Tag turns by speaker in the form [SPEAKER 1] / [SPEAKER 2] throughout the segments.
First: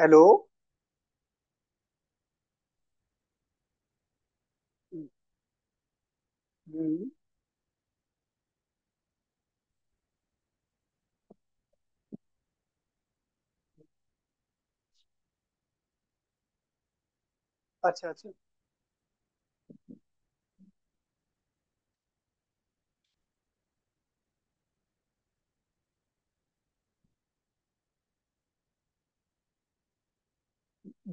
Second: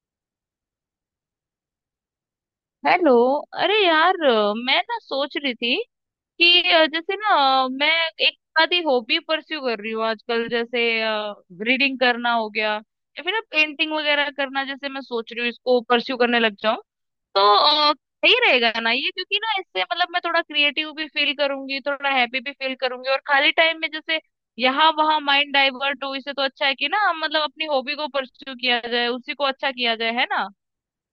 [SPEAKER 1] Hello.
[SPEAKER 2] Hello. अरे यार मैं ना सोच रही थी कि
[SPEAKER 1] हम्म,
[SPEAKER 2] जैसे ना मैं एक आधी हॉबी परस्यू कर रही हूँ आजकल। जैसे रीडिंग करना हो गया या फिर ना पेंटिंग वगैरह करना। जैसे मैं सोच रही हूँ इसको परस्यू करने लग जाऊँ, तो अ,
[SPEAKER 1] अच्छा अच्छा।
[SPEAKER 2] सही रहेगा ना ये, क्योंकि ना इससे मतलब मैं थोड़ा क्रिएटिव भी फील करूंगी, थोड़ा हैप्पी भी फील करूंगी और खाली टाइम में जैसे यहाँ वहाँ माइंड डाइवर्ट हो। इससे तो अच्छा है कि ना हम मतलब अपनी हॉबी को परस्यू किया जाए, उसी को अच्छा किया जाए, है ना।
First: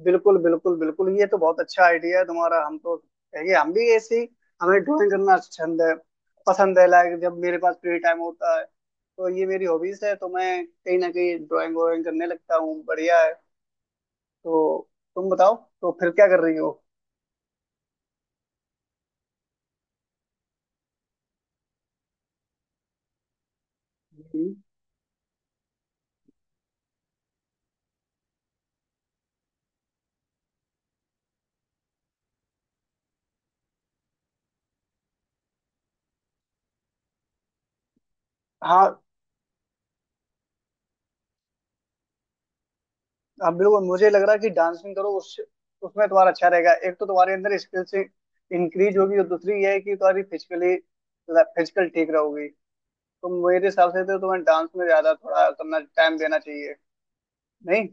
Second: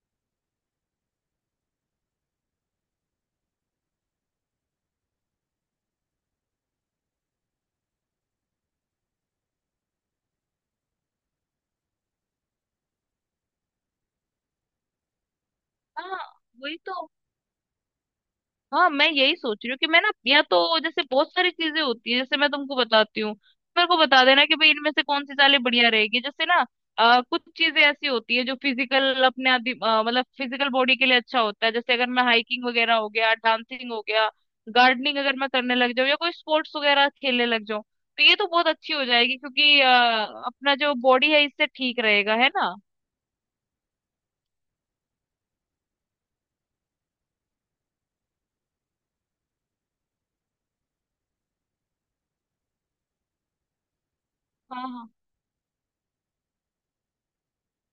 [SPEAKER 1] बिल्कुल बिल्कुल बिल्कुल, ये तो बहुत अच्छा आइडिया है तुम्हारा। हम तो कहेंगे हम भी ऐसी, हमें ड्राइंग करना छंद है, पसंद है। लाइक जब मेरे पास फ्री टाइम होता है तो ये मेरी हॉबीज है, तो मैं कहीं ना कहीं ड्राइंग व्राइंग करने लगता हूँ। बढ़िया है। तो तुम बताओ, तो फिर
[SPEAKER 2] हाँ,
[SPEAKER 1] क्या कर रही हो।
[SPEAKER 2] वही तो। हाँ, मैं यही सोच रही हूँ कि मैं ना, या तो जैसे बहुत सारी चीजें होती है, जैसे मैं तुमको बताती हूँ। मेरे को बता देना
[SPEAKER 1] हम्म,
[SPEAKER 2] कि भाई इनमें से कौन सी चालें बढ़िया रहेगी। जैसे ना, कुछ चीजें ऐसी होती है जो फिजिकल अपने आदि मतलब फिजिकल बॉडी के लिए अच्छा होता है। जैसे अगर मैं हाइकिंग वगैरह हो गया, डांसिंग हो गया, गार्डनिंग अगर मैं करने लग जाऊँ या कोई स्पोर्ट्स वगैरह खेलने लग जाऊँ, तो ये तो बहुत
[SPEAKER 1] हाँ
[SPEAKER 2] अच्छी हो जाएगी क्योंकि अपना जो बॉडी है इससे ठीक रहेगा, है ना।
[SPEAKER 1] हाँ, बिल्कुल मुझे लग रहा है कि डांसिंग करो। उस उसमें तुम्हारा अच्छा रहेगा। एक तो तुम्हारे अंदर स्किल्स इंक्रीज होगी और दूसरी ये है कि तुम्हारी फिजिकली फिजिकल ठीक रहोगी। तो मेरे हिसाब से तो तुम्हें डांस में
[SPEAKER 2] हाँ,
[SPEAKER 1] ज्यादा थोड़ा करना, टाइम देना चाहिए। नहीं।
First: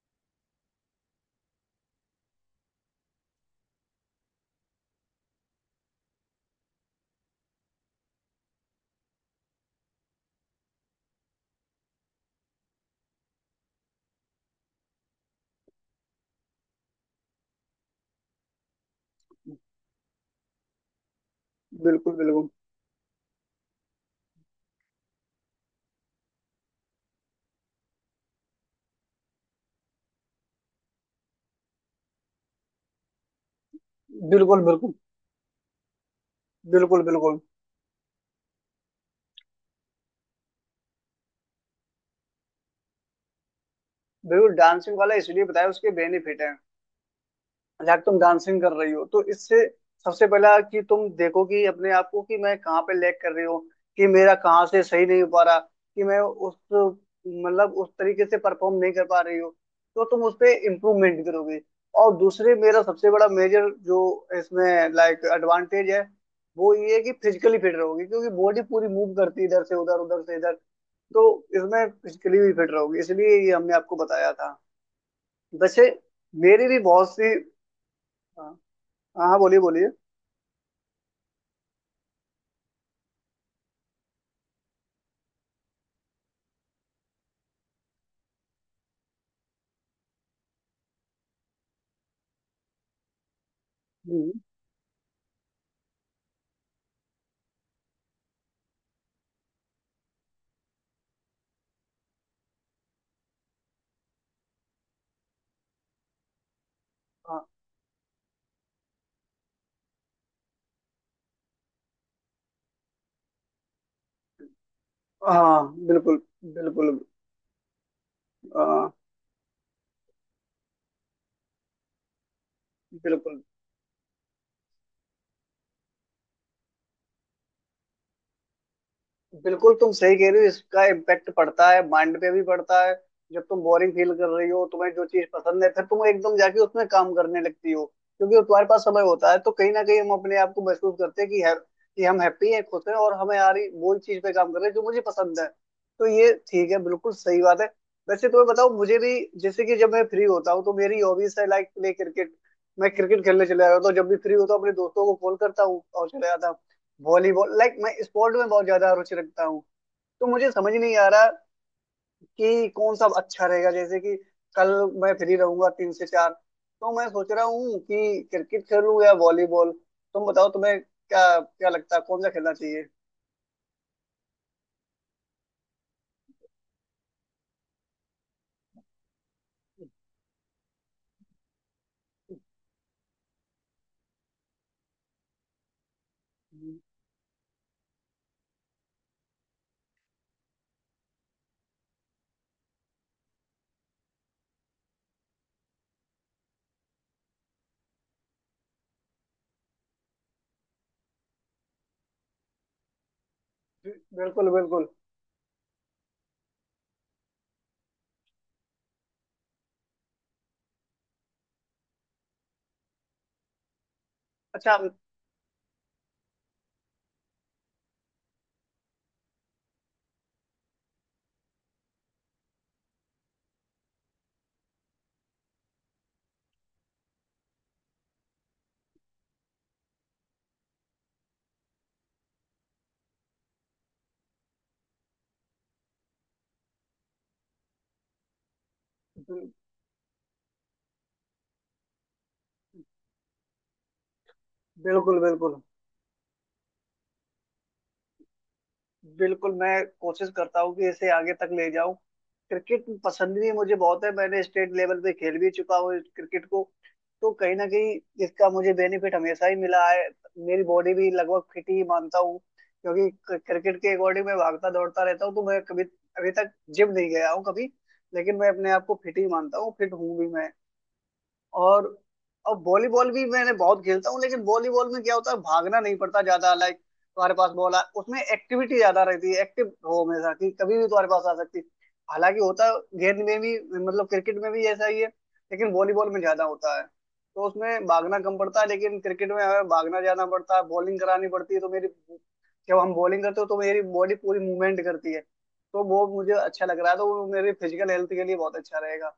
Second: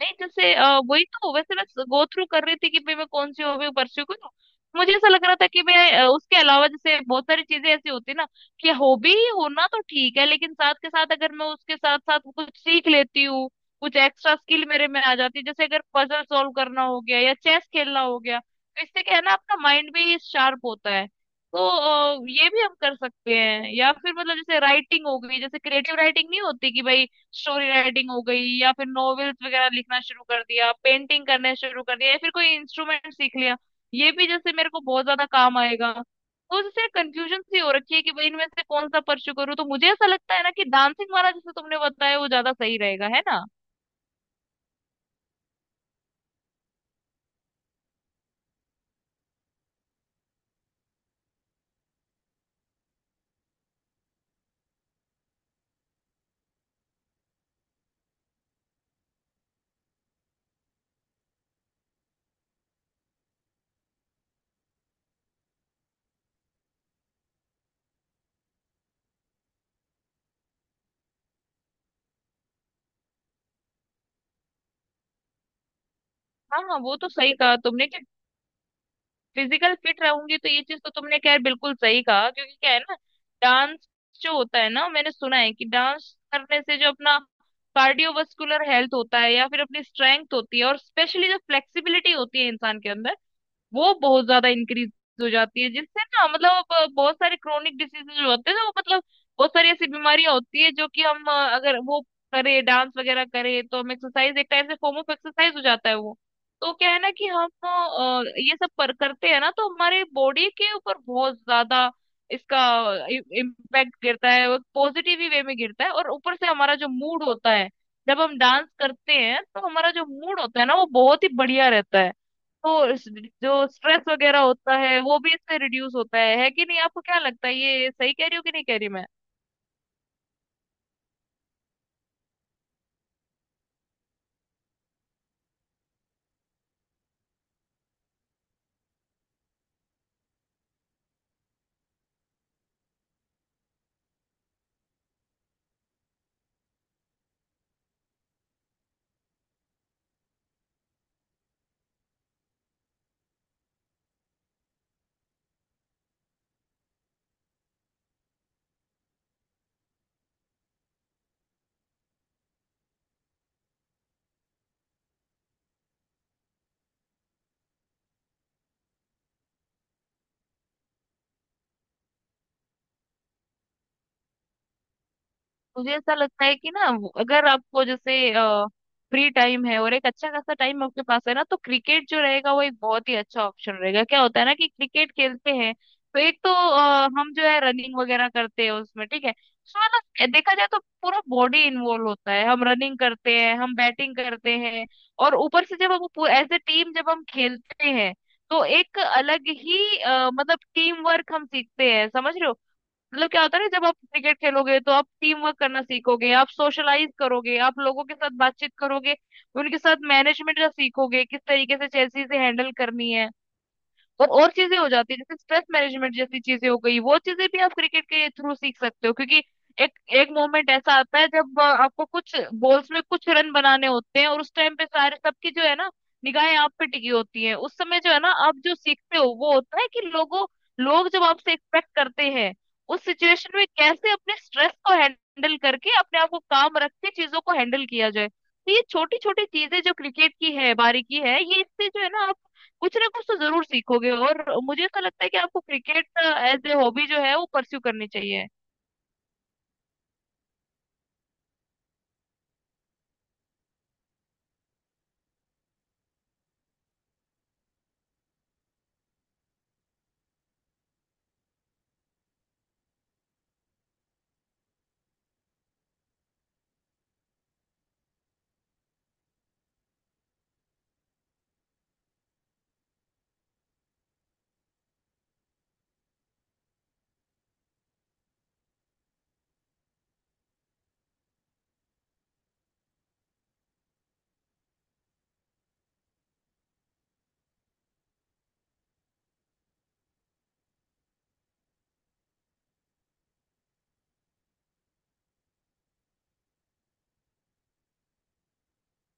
[SPEAKER 2] नहीं, जैसे वही तो, वैसे मैं गो थ्रू कर रही थी कि भाई मैं कौन सी हॉबी परस्यू करूँ। मुझे ऐसा लग रहा था कि मैं उसके अलावा जैसे बहुत सारी चीजें ऐसी होती है ना, कि हॉबी होना तो ठीक है, लेकिन साथ के साथ अगर मैं उसके साथ साथ कुछ सीख लेती हूँ, कुछ एक्स्ट्रा स्किल मेरे में आ जाती है, जैसे अगर पजल सॉल्व करना हो गया या चेस खेलना हो गया, तो इससे क्या है ना, अपना माइंड भी शार्प होता है। तो
[SPEAKER 1] बिल्कुल
[SPEAKER 2] ये
[SPEAKER 1] बिल्कुल
[SPEAKER 2] भी हम कर सकते हैं, या फिर मतलब जैसे राइटिंग हो गई, जैसे क्रिएटिव राइटिंग नहीं होती कि भाई स्टोरी राइटिंग हो गई, या फिर नॉवेल्स वगैरह लिखना शुरू कर दिया, पेंटिंग करने शुरू कर दिया, या फिर कोई इंस्ट्रूमेंट सीख लिया, ये भी जैसे
[SPEAKER 1] बिल्कुल।
[SPEAKER 2] मेरे को
[SPEAKER 1] बिल्कुल
[SPEAKER 2] बहुत ज्यादा काम आएगा। तो जैसे
[SPEAKER 1] बिल्कुल बिल्कुल।
[SPEAKER 2] कंफ्यूजन सी हो रखी है कि भाई इनमें से कौन सा परस्यू करूँ। तो मुझे ऐसा लगता है ना कि डांसिंग वाला जैसे तुमने बताया, वो ज्यादा सही रहेगा, है ना।
[SPEAKER 1] बिल्कुल डांसिंग वाला इसलिए बताया, उसके बेनिफिट है। लाइक तुम डांसिंग कर रही हो तो इससे सबसे पहला कि तुम देखो कि अपने आप को, कि मैं कहाँ पे लैग कर रही हूँ, कि मेरा कहाँ से सही नहीं हो पा रहा, कि मैं उस, मतलब उस तरीके से परफॉर्म नहीं कर पा रही हूँ। तो तुम उस पे इम्प्रूवमेंट करोगे। और दूसरे मेरा सबसे बड़ा मेजर जो इसमें लाइक एडवांटेज है वो ये है कि फिजिकली फिट रहोगे क्योंकि बॉडी पूरी मूव करती है इधर से उधर, उधर से इधर। तो इसमें फिजिकली भी फिट रहोगे, इसलिए ये हमने आपको बताया था। वैसे
[SPEAKER 2] हाँ
[SPEAKER 1] मेरी
[SPEAKER 2] हाँ,
[SPEAKER 1] भी
[SPEAKER 2] वो तो
[SPEAKER 1] बहुत
[SPEAKER 2] सही
[SPEAKER 1] सी।
[SPEAKER 2] कहा तुमने, कि
[SPEAKER 1] हाँ। हाँ हाँ, बोलिए
[SPEAKER 2] फिजिकल
[SPEAKER 1] बोलिए।
[SPEAKER 2] फिट रहूंगी। तो ये चीज तो तुमने खैर बिल्कुल सही कहा, क्योंकि क्या है ना, डांस जो होता है ना, मैंने सुना है कि डांस करने से जो अपना कार्डियोवास्कुलर हेल्थ होता है, या फिर अपनी स्ट्रेंथ होती है, और स्पेशली जो फ्लेक्सिबिलिटी होती है इंसान के अंदर, वो बहुत
[SPEAKER 1] हम्म,
[SPEAKER 2] ज्यादा इंक्रीज हो जाती है, जिससे ना मतलब अब बहुत सारे क्रोनिक डिसीजेज जो होते हैं ना, वो मतलब बहुत सारी ऐसी बीमारियां होती है जो कि हम अगर वो करे, डांस वगैरह करे, तो हम एक्सरसाइज, एक टाइप से फॉर्म ऑफ एक्सरसाइज हो जाता है वो। तो क्या है ना कि
[SPEAKER 1] हाँ
[SPEAKER 2] हम ये सब पर करते हैं ना, तो हमारे बॉडी के ऊपर बहुत ज्यादा इसका इम्पैक्ट गिरता है, वो पॉजिटिव ही वे में
[SPEAKER 1] हाँ,
[SPEAKER 2] गिरता है। और
[SPEAKER 1] बिल्कुल
[SPEAKER 2] ऊपर से हमारा जो
[SPEAKER 1] बिल्कुल।
[SPEAKER 2] मूड होता है, जब हम डांस
[SPEAKER 1] आ,
[SPEAKER 2] करते हैं तो हमारा जो मूड होता है ना, वो बहुत ही बढ़िया रहता है। तो
[SPEAKER 1] बिल्कुल।
[SPEAKER 2] जो स्ट्रेस वगैरह होता है वो भी इससे रिड्यूस होता है कि नहीं, आपको क्या लगता है, ये सही कह रही हूँ कि नहीं कह रही मैं?
[SPEAKER 1] बिल्कुल तुम सही कह रहे हो। इसका इम्पेक्ट पड़ता है, माइंड पे भी पड़ता है। जब तुम बोरिंग फील कर रही हो, तुम्हें जो चीज पसंद है, फिर तुम एकदम जाके उसमें काम करने लगती हो क्योंकि तुम्हारे पास समय होता है। तो कहीं ना कहीं हम अपने आप को महसूस करते हैं कि है, कि हम हैप्पी हैं, खुश हैं, और हमें आ रही वो चीज पे काम कर रहे हैं जो मुझे पसंद है। तो ये ठीक है, बिल्कुल सही बात है। वैसे तुम्हें बताओ, मुझे भी जैसे कि जब मैं फ्री होता हूँ तो मेरी हॉबीज है लाइक प्ले क्रिकेट। मैं क्रिकेट खेलने चले जाता हूँ, तो जब भी फ्री होता हूँ अपने दोस्तों को कॉल करता हूँ और चले जाता हूँ। वॉलीबॉल, लाइक मैं स्पोर्ट में बहुत ज्यादा रुचि रखता हूँ। तो मुझे समझ नहीं आ रहा कि कौन सा अच्छा रहेगा। जैसे कि कल मैं फ्री रहूंगा तीन से चार, तो मैं सोच रहा हूँ कि क्रिकेट खेलूँ या वॉलीबॉल। तुम बताओ तुम्हें क्या क्या लगता है, कौन सा खेलना चाहिए।
[SPEAKER 2] मुझे ऐसा लगता है कि ना अगर आपको जैसे फ्री टाइम है, और एक अच्छा खासा टाइम आपके पास है ना, तो क्रिकेट जो रहेगा वो एक बहुत ही अच्छा ऑप्शन रहेगा। क्या होता है ना, कि क्रिकेट खेलते हैं, तो एक तो हम जो है रनिंग वगैरह करते हैं उसमें, ठीक है, उसमें ना देखा जाए तो पूरा बॉडी इन्वॉल्व होता है, हम रनिंग करते हैं, हम बैटिंग करते हैं। और ऊपर से जब हम एज ए टीम जब हम खेलते हैं, तो एक अलग ही मतलब टीम वर्क हम सीखते हैं, समझ रहे हो। मतलब क्या होता है ना, जब आप क्रिकेट
[SPEAKER 1] बिल्कुल
[SPEAKER 2] खेलोगे
[SPEAKER 1] बिल्कुल।
[SPEAKER 2] तो आप टीम वर्क करना सीखोगे, आप सोशलाइज करोगे, आप लोगों के साथ बातचीत करोगे, उनके साथ मैनेजमेंट का सीखोगे, किस तरीके से चेल्सी से हैंडल करनी है। और चीजें
[SPEAKER 1] अच्छा।
[SPEAKER 2] हो जाती है, जैसे स्ट्रेस मैनेजमेंट जैसी चीजें हो गई, वो चीजें भी आप क्रिकेट के थ्रू सीख सकते हो, क्योंकि एक एक मोमेंट ऐसा आता है जब आपको कुछ बॉल्स में कुछ रन बनाने होते हैं, और उस टाइम पे सारे सबकी जो है ना, निगाहें आप पे टिकी होती हैं। उस समय जो है ना, आप जो सीखते हो वो होता है कि लोग जब आपसे एक्सपेक्ट करते हैं, उस सिचुएशन में कैसे अपने स्ट्रेस को हैंडल करके अपने आप को काम रख के चीजों को हैंडल किया जाए। तो ये छोटी छोटी चीजें जो क्रिकेट की है, बारीकी है, ये इससे जो है ना, आप कुछ ना कुछ तो जरूर सीखोगे। और मुझे ऐसा
[SPEAKER 1] बिल्कुल
[SPEAKER 2] लगता है कि आपको
[SPEAKER 1] बिल्कुल।
[SPEAKER 2] क्रिकेट एज ए हॉबी जो है वो परस्यू करनी चाहिए।
[SPEAKER 1] बिल्कुल मैं कोशिश करता हूँ कि इसे आगे तक ले जाऊं। क्रिकेट पसंद भी मुझे बहुत है, मैंने स्टेट लेवल पे खेल भी चुका हूँ क्रिकेट को। तो कहीं ना कहीं इसका मुझे बेनिफिट हमेशा ही मिला है। मेरी बॉडी भी लगभग फिट ही मानता हूँ, क्योंकि क्रिकेट के अकॉर्डिंग मैं भागता दौड़ता रहता हूँ। तो मैं कभी, अभी तक जिम नहीं गया हूँ कभी, लेकिन मैं अपने आप को फिट ही मानता हूँ, फिट हूँ भी मैं। और और वॉलीबॉल भी मैंने बहुत खेलता हूँ, लेकिन वॉलीबॉल में क्या होता है भागना नहीं पड़ता ज्यादा। लाइक तुम्हारे पास बॉल आ, उसमें एक्टिविटी ज्यादा रहती है, एक्टिव रहो हमेशा कि कभी भी तुम्हारे पास आ सकती है। हालांकि होता है गेंद में भी, मतलब क्रिकेट में भी ऐसा ही है, लेकिन वॉलीबॉल में ज्यादा होता है। तो उसमें भागना कम पड़ता है, लेकिन क्रिकेट में हमें भागना जाना पड़ता है, बॉलिंग करानी पड़ती है। तो मेरी, जब हम बॉलिंग करते हो तो मेरी बॉडी पूरी मूवमेंट करती है। तो वो मुझे अच्छा लग रहा है, तो वो मेरे फिजिकल हेल्थ के लिए बहुत अच्छा रहेगा।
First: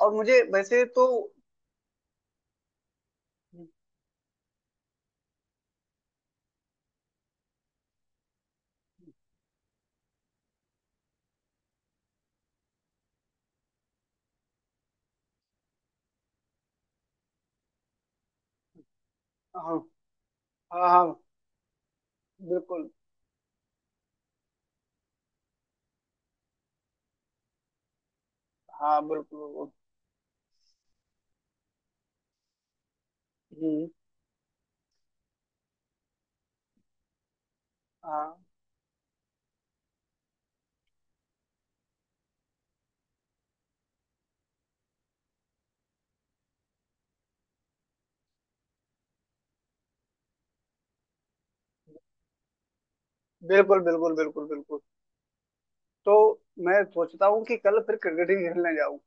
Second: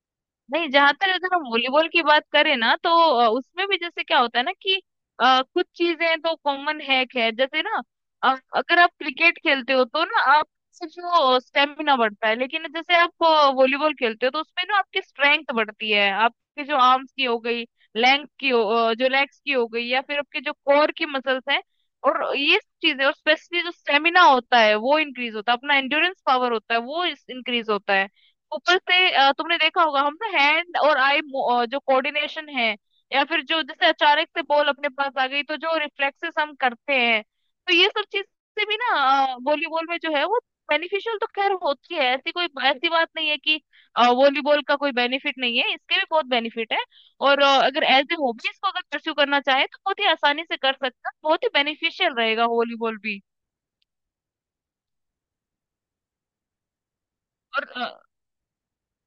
[SPEAKER 1] और मुझे
[SPEAKER 2] नहीं,
[SPEAKER 1] वैसे
[SPEAKER 2] जहां
[SPEAKER 1] तो।
[SPEAKER 2] तक अगर हम वॉलीबॉल की बात करें ना, तो उसमें भी जैसे क्या होता है ना, कि कुछ चीजें तो कॉमन है खैर, जैसे ना, अगर आप क्रिकेट खेलते हो तो ना आप सिर्फ वो स्टेमिना बढ़ता है, लेकिन जैसे आप वॉलीबॉल खेलते हो तो उसमें ना आपकी स्ट्रेंथ बढ़ती है, आपके जो आर्म्स की हो गई, लेंथ की हो, जो लेग्स की हो
[SPEAKER 1] हाँ
[SPEAKER 2] गई, या फिर आपके जो
[SPEAKER 1] हाँ।
[SPEAKER 2] कोर की
[SPEAKER 1] हाँ,
[SPEAKER 2] मसल्स हैं, और ये सब
[SPEAKER 1] बिल्कुल।
[SPEAKER 2] चीजें। और स्पेशली जो स्टेमिना होता है वो इंक्रीज होता है, अपना एंड्योरेंस पावर होता है वो इंक्रीज होता है। ऊपर
[SPEAKER 1] हाँ,
[SPEAKER 2] से
[SPEAKER 1] बिल्कुल
[SPEAKER 2] तुमने
[SPEAKER 1] बिल्कुल।
[SPEAKER 2] देखा होगा, हम ना हैंड और आई जो कोऑर्डिनेशन है, या फिर जो जैसे
[SPEAKER 1] हम्म।
[SPEAKER 2] अचानक से बॉल अपने पास आ गई तो जो रिफ्लेक्सेस हम करते हैं, तो ये सब चीज
[SPEAKER 1] हाँ,
[SPEAKER 2] से भी ना वॉलीबॉल में जो है वो बेनिफिशियल तो खैर होती है। ऐसी कोई ऐसी बात नहीं है कि वॉलीबॉल का कोई बेनिफिट नहीं है, इसके भी बहुत बेनिफिट है। और अगर एज ए हॉबी इसको अगर परस्यू करना चाहे, तो बहुत ही आसानी से कर सकते हैं, बहुत ही बेनिफिशियल रहेगा वॉलीबॉल भी।
[SPEAKER 1] बिल्कुल बिल्कुल। बिल्कुल बिल्कुल। तो मैं सोचता हूँ कि कल फिर
[SPEAKER 2] और
[SPEAKER 1] क्रिकेट ही खेलने जाऊँ।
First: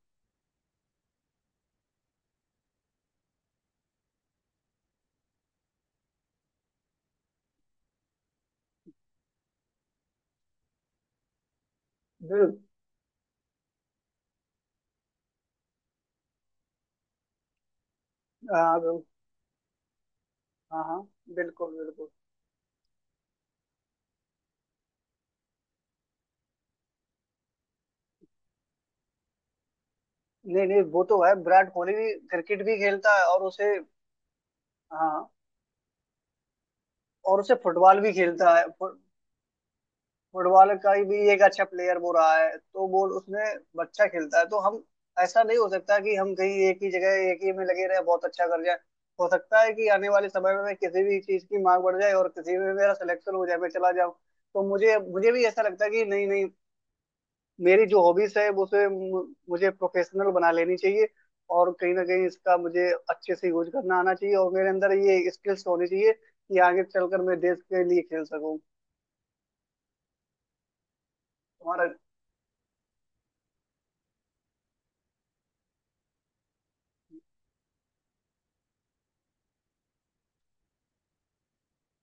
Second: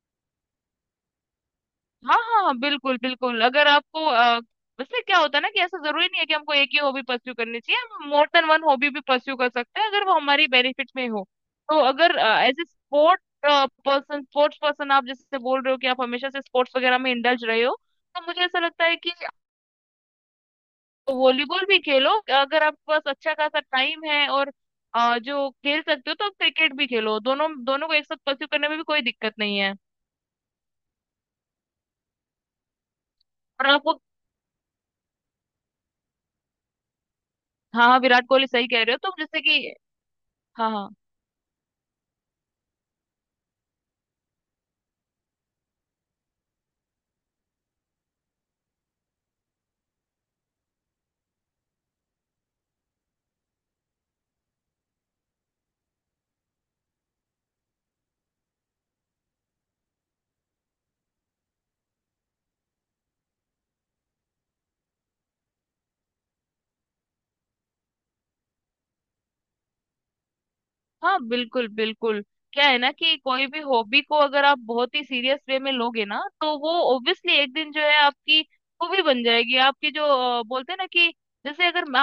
[SPEAKER 2] हाँ हाँ, बिल्कुल बिल्कुल, अगर आपको वैसे क्या होता है ना, कि ऐसा जरूरी नहीं है कि हमको एक ही हॉबी परस्यू करनी चाहिए, हम मोर देन वन हॉबी भी परस्यू कर सकते हैं, अगर वो हमारी बेनिफिट में हो। तो अगर
[SPEAKER 1] बिल
[SPEAKER 2] as a sport person, sports person, आप जैसे बोल रहे हो कि आप हमेशा से स्पोर्ट्स वगैरह में इंडल्ज रहे हो, तो मुझे ऐसा
[SPEAKER 1] हाँ।
[SPEAKER 2] लगता है कि
[SPEAKER 1] हाँ हाँ।
[SPEAKER 2] वॉलीबॉल
[SPEAKER 1] बिल्कुल
[SPEAKER 2] भी
[SPEAKER 1] बिल्कुल।
[SPEAKER 2] खेलो। अगर आपके पास अच्छा खासा टाइम है और जो खेल सकते हो, तो आप क्रिकेट भी खेलो, दोनों दोनों को एक साथ परस्यू करने में भी कोई दिक्कत नहीं है।
[SPEAKER 1] नहीं नहीं, वो तो है, विराट कोहली भी क्रिकेट भी खेलता है और
[SPEAKER 2] और
[SPEAKER 1] उसे।
[SPEAKER 2] आपको,
[SPEAKER 1] हाँ, और उसे
[SPEAKER 2] हाँ हाँ,
[SPEAKER 1] फुटबॉल भी
[SPEAKER 2] विराट कोहली
[SPEAKER 1] खेलता है।
[SPEAKER 2] सही कह रहे हो। तो जैसे कि हाँ
[SPEAKER 1] फुटबॉल
[SPEAKER 2] हाँ
[SPEAKER 1] का ही भी एक अच्छा प्लेयर वो रहा है, तो वो उसने अच्छा खेलता है। तो हम, ऐसा नहीं हो सकता कि हम कहीं एक ही जगह एक ही में लगे रहे बहुत अच्छा कर जाए। हो सकता है कि आने वाले समय में मैं किसी भी चीज की मांग बढ़ जाए और किसी में मेरा सिलेक्शन हो जाए, मैं चला जाऊं। तो मुझे मुझे भी ऐसा लगता है कि नहीं नहीं, मेरी जो हॉबीज है वो उसे, मुझे प्रोफेशनल बना लेनी चाहिए। और कहीं ना कहीं इसका मुझे अच्छे से यूज करना आना चाहिए, और मेरे अंदर ये स्किल्स होनी चाहिए कि आगे चलकर मैं देश के लिए खेल सकूं।
[SPEAKER 2] हाँ, बिल्कुल
[SPEAKER 1] तुम्हारा।
[SPEAKER 2] बिल्कुल, क्या है ना कि कोई भी हॉबी को अगर आप बहुत ही सीरियस वे में लोगे ना, तो वो ऑब्वियसली एक दिन जो है आपकी हॉबी बन जाएगी। आपकी जो बोलते हैं ना, कि जैसे अगर मैं-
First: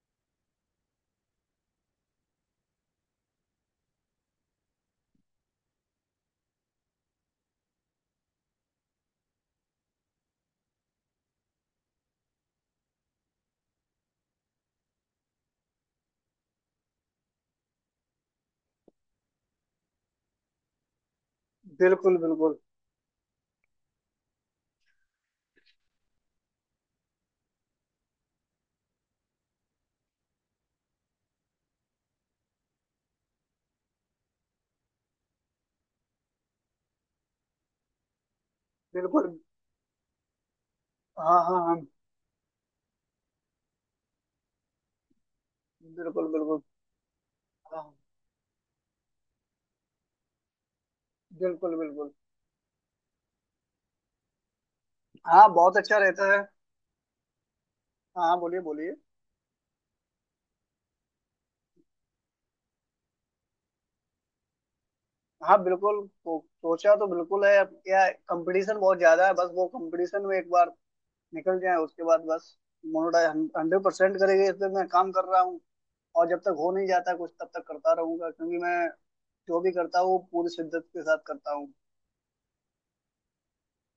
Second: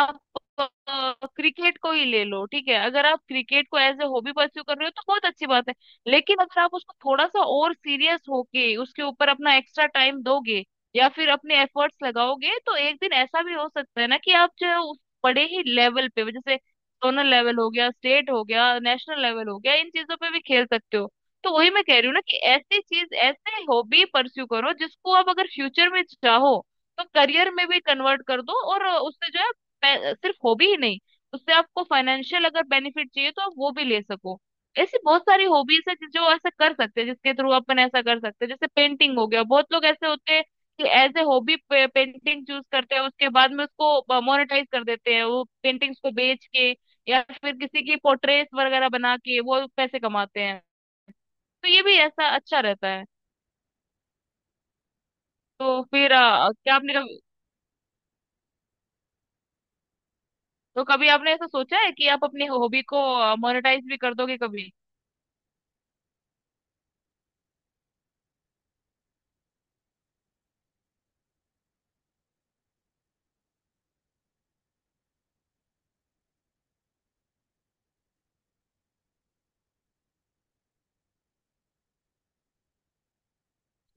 [SPEAKER 2] आप क्रिकेट को ही ले लो, ठीक है। अगर आप क्रिकेट को एज ए हॉबी परस्यू कर रहे हो तो बहुत अच्छी बात है, लेकिन अगर आप उसको थोड़ा सा और सीरियस होके उसके ऊपर अपना एक्स्ट्रा टाइम दोगे, या फिर अपने एफर्ट्स लगाओगे, तो एक दिन ऐसा भी हो सकता है ना, कि आप जो है उस बड़े ही लेवल पे जैसे जोनल लेवल हो गया, स्टेट हो गया, नेशनल लेवल हो गया, इन चीजों पे भी खेल सकते हो। तो वही मैं कह रही हूँ
[SPEAKER 1] बिल्कुल
[SPEAKER 2] ना, कि
[SPEAKER 1] बिल्कुल
[SPEAKER 2] ऐसी चीज, ऐसे हॉबी परस्यू करो जिसको आप अगर फ्यूचर में चाहो तो करियर में भी कन्वर्ट कर दो, और उससे जो है सिर्फ हॉबी ही नहीं, उससे आपको फाइनेंशियल अगर बेनिफिट चाहिए तो आप वो भी ले सको। ऐसी बहुत सारी हॉबीज है जो ऐसा कर सकते हैं, जिसके थ्रू अपन ऐसा कर सकते हैं, जैसे पेंटिंग हो
[SPEAKER 1] बिल्कुल।
[SPEAKER 2] गया, बहुत लोग ऐसे होते हैं कि एज ए
[SPEAKER 1] हाँ
[SPEAKER 2] हॉबी
[SPEAKER 1] हाँ हाँ,
[SPEAKER 2] पेंटिंग चूज करते हैं, उसके बाद में उसको मोनेटाइज कर देते हैं वो, पेंटिंग्स को
[SPEAKER 1] बिल्कुल
[SPEAKER 2] बेच
[SPEAKER 1] बिल्कुल।
[SPEAKER 2] के, या फिर किसी
[SPEAKER 1] हाँ,
[SPEAKER 2] की पोर्ट्रेट वगैरह बना के वो पैसे कमाते हैं। तो
[SPEAKER 1] बिल्कुल
[SPEAKER 2] ये भी
[SPEAKER 1] बिल्कुल।
[SPEAKER 2] ऐसा अच्छा रहता है।
[SPEAKER 1] हाँ, बहुत
[SPEAKER 2] तो
[SPEAKER 1] अच्छा
[SPEAKER 2] फिर
[SPEAKER 1] रहता है।
[SPEAKER 2] क्या आपने कभी,
[SPEAKER 1] हाँ, बोलिए बोलिए।
[SPEAKER 2] तो कभी आपने ऐसा सोचा है कि आप अपनी हॉबी को मोनेटाइज भी कर दोगे कभी?
[SPEAKER 1] हाँ बिल्कुल तो, सोचा तो बिल्कुल है। अब क्या कंपटीशन बहुत ज्यादा है, बस वो कंपटीशन में एक बार निकल जाए उसके बाद बस, मोनोडाई 100% करेंगे। इस पे मैं काम कर रहा हूँ, और जब तक हो नहीं जाता कुछ तब तक करता रहूंगा, क्योंकि मैं जो भी करता हूँ वो पूरी शिद्दत के साथ करता हूँ।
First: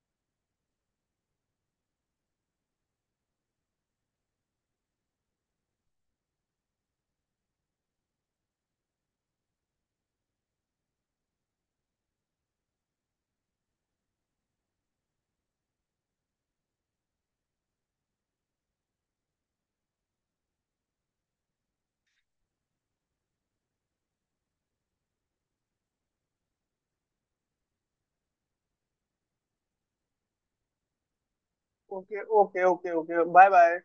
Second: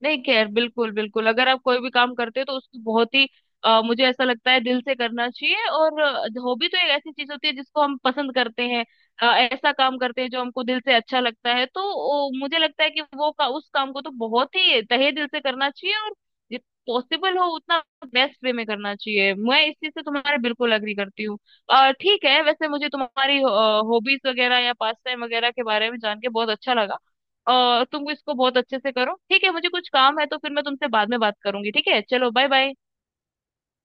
[SPEAKER 2] नहीं केयर, बिल्कुल बिल्कुल, अगर आप कोई भी काम करते हो तो उसको बहुत ही मुझे ऐसा लगता है दिल से करना चाहिए। और हॉबी तो एक ऐसी चीज होती है जिसको हम पसंद करते हैं, ऐसा काम करते हैं जो हमको दिल से अच्छा लगता है। तो मुझे लगता है कि उस काम को तो बहुत ही तहे दिल से करना चाहिए। और जित पॉसिबल हो उतना बेस्ट वे में करना चाहिए, मैं इस चीज से तुम्हारे बिल्कुल अग्री करती हूँ। ठीक है, वैसे मुझे तुम्हारी हॉबीज वगैरह या पास टाइम वगैरह के बारे में जान के बहुत अच्छा लगा। तुम इसको बहुत अच्छे से करो, ठीक है, मुझे कुछ काम है तो फिर मैं तुमसे बाद में बात करूंगी, ठीक है,
[SPEAKER 1] ओके
[SPEAKER 2] चलो bye
[SPEAKER 1] okay
[SPEAKER 2] bye.
[SPEAKER 1] Okay okay, bye bye.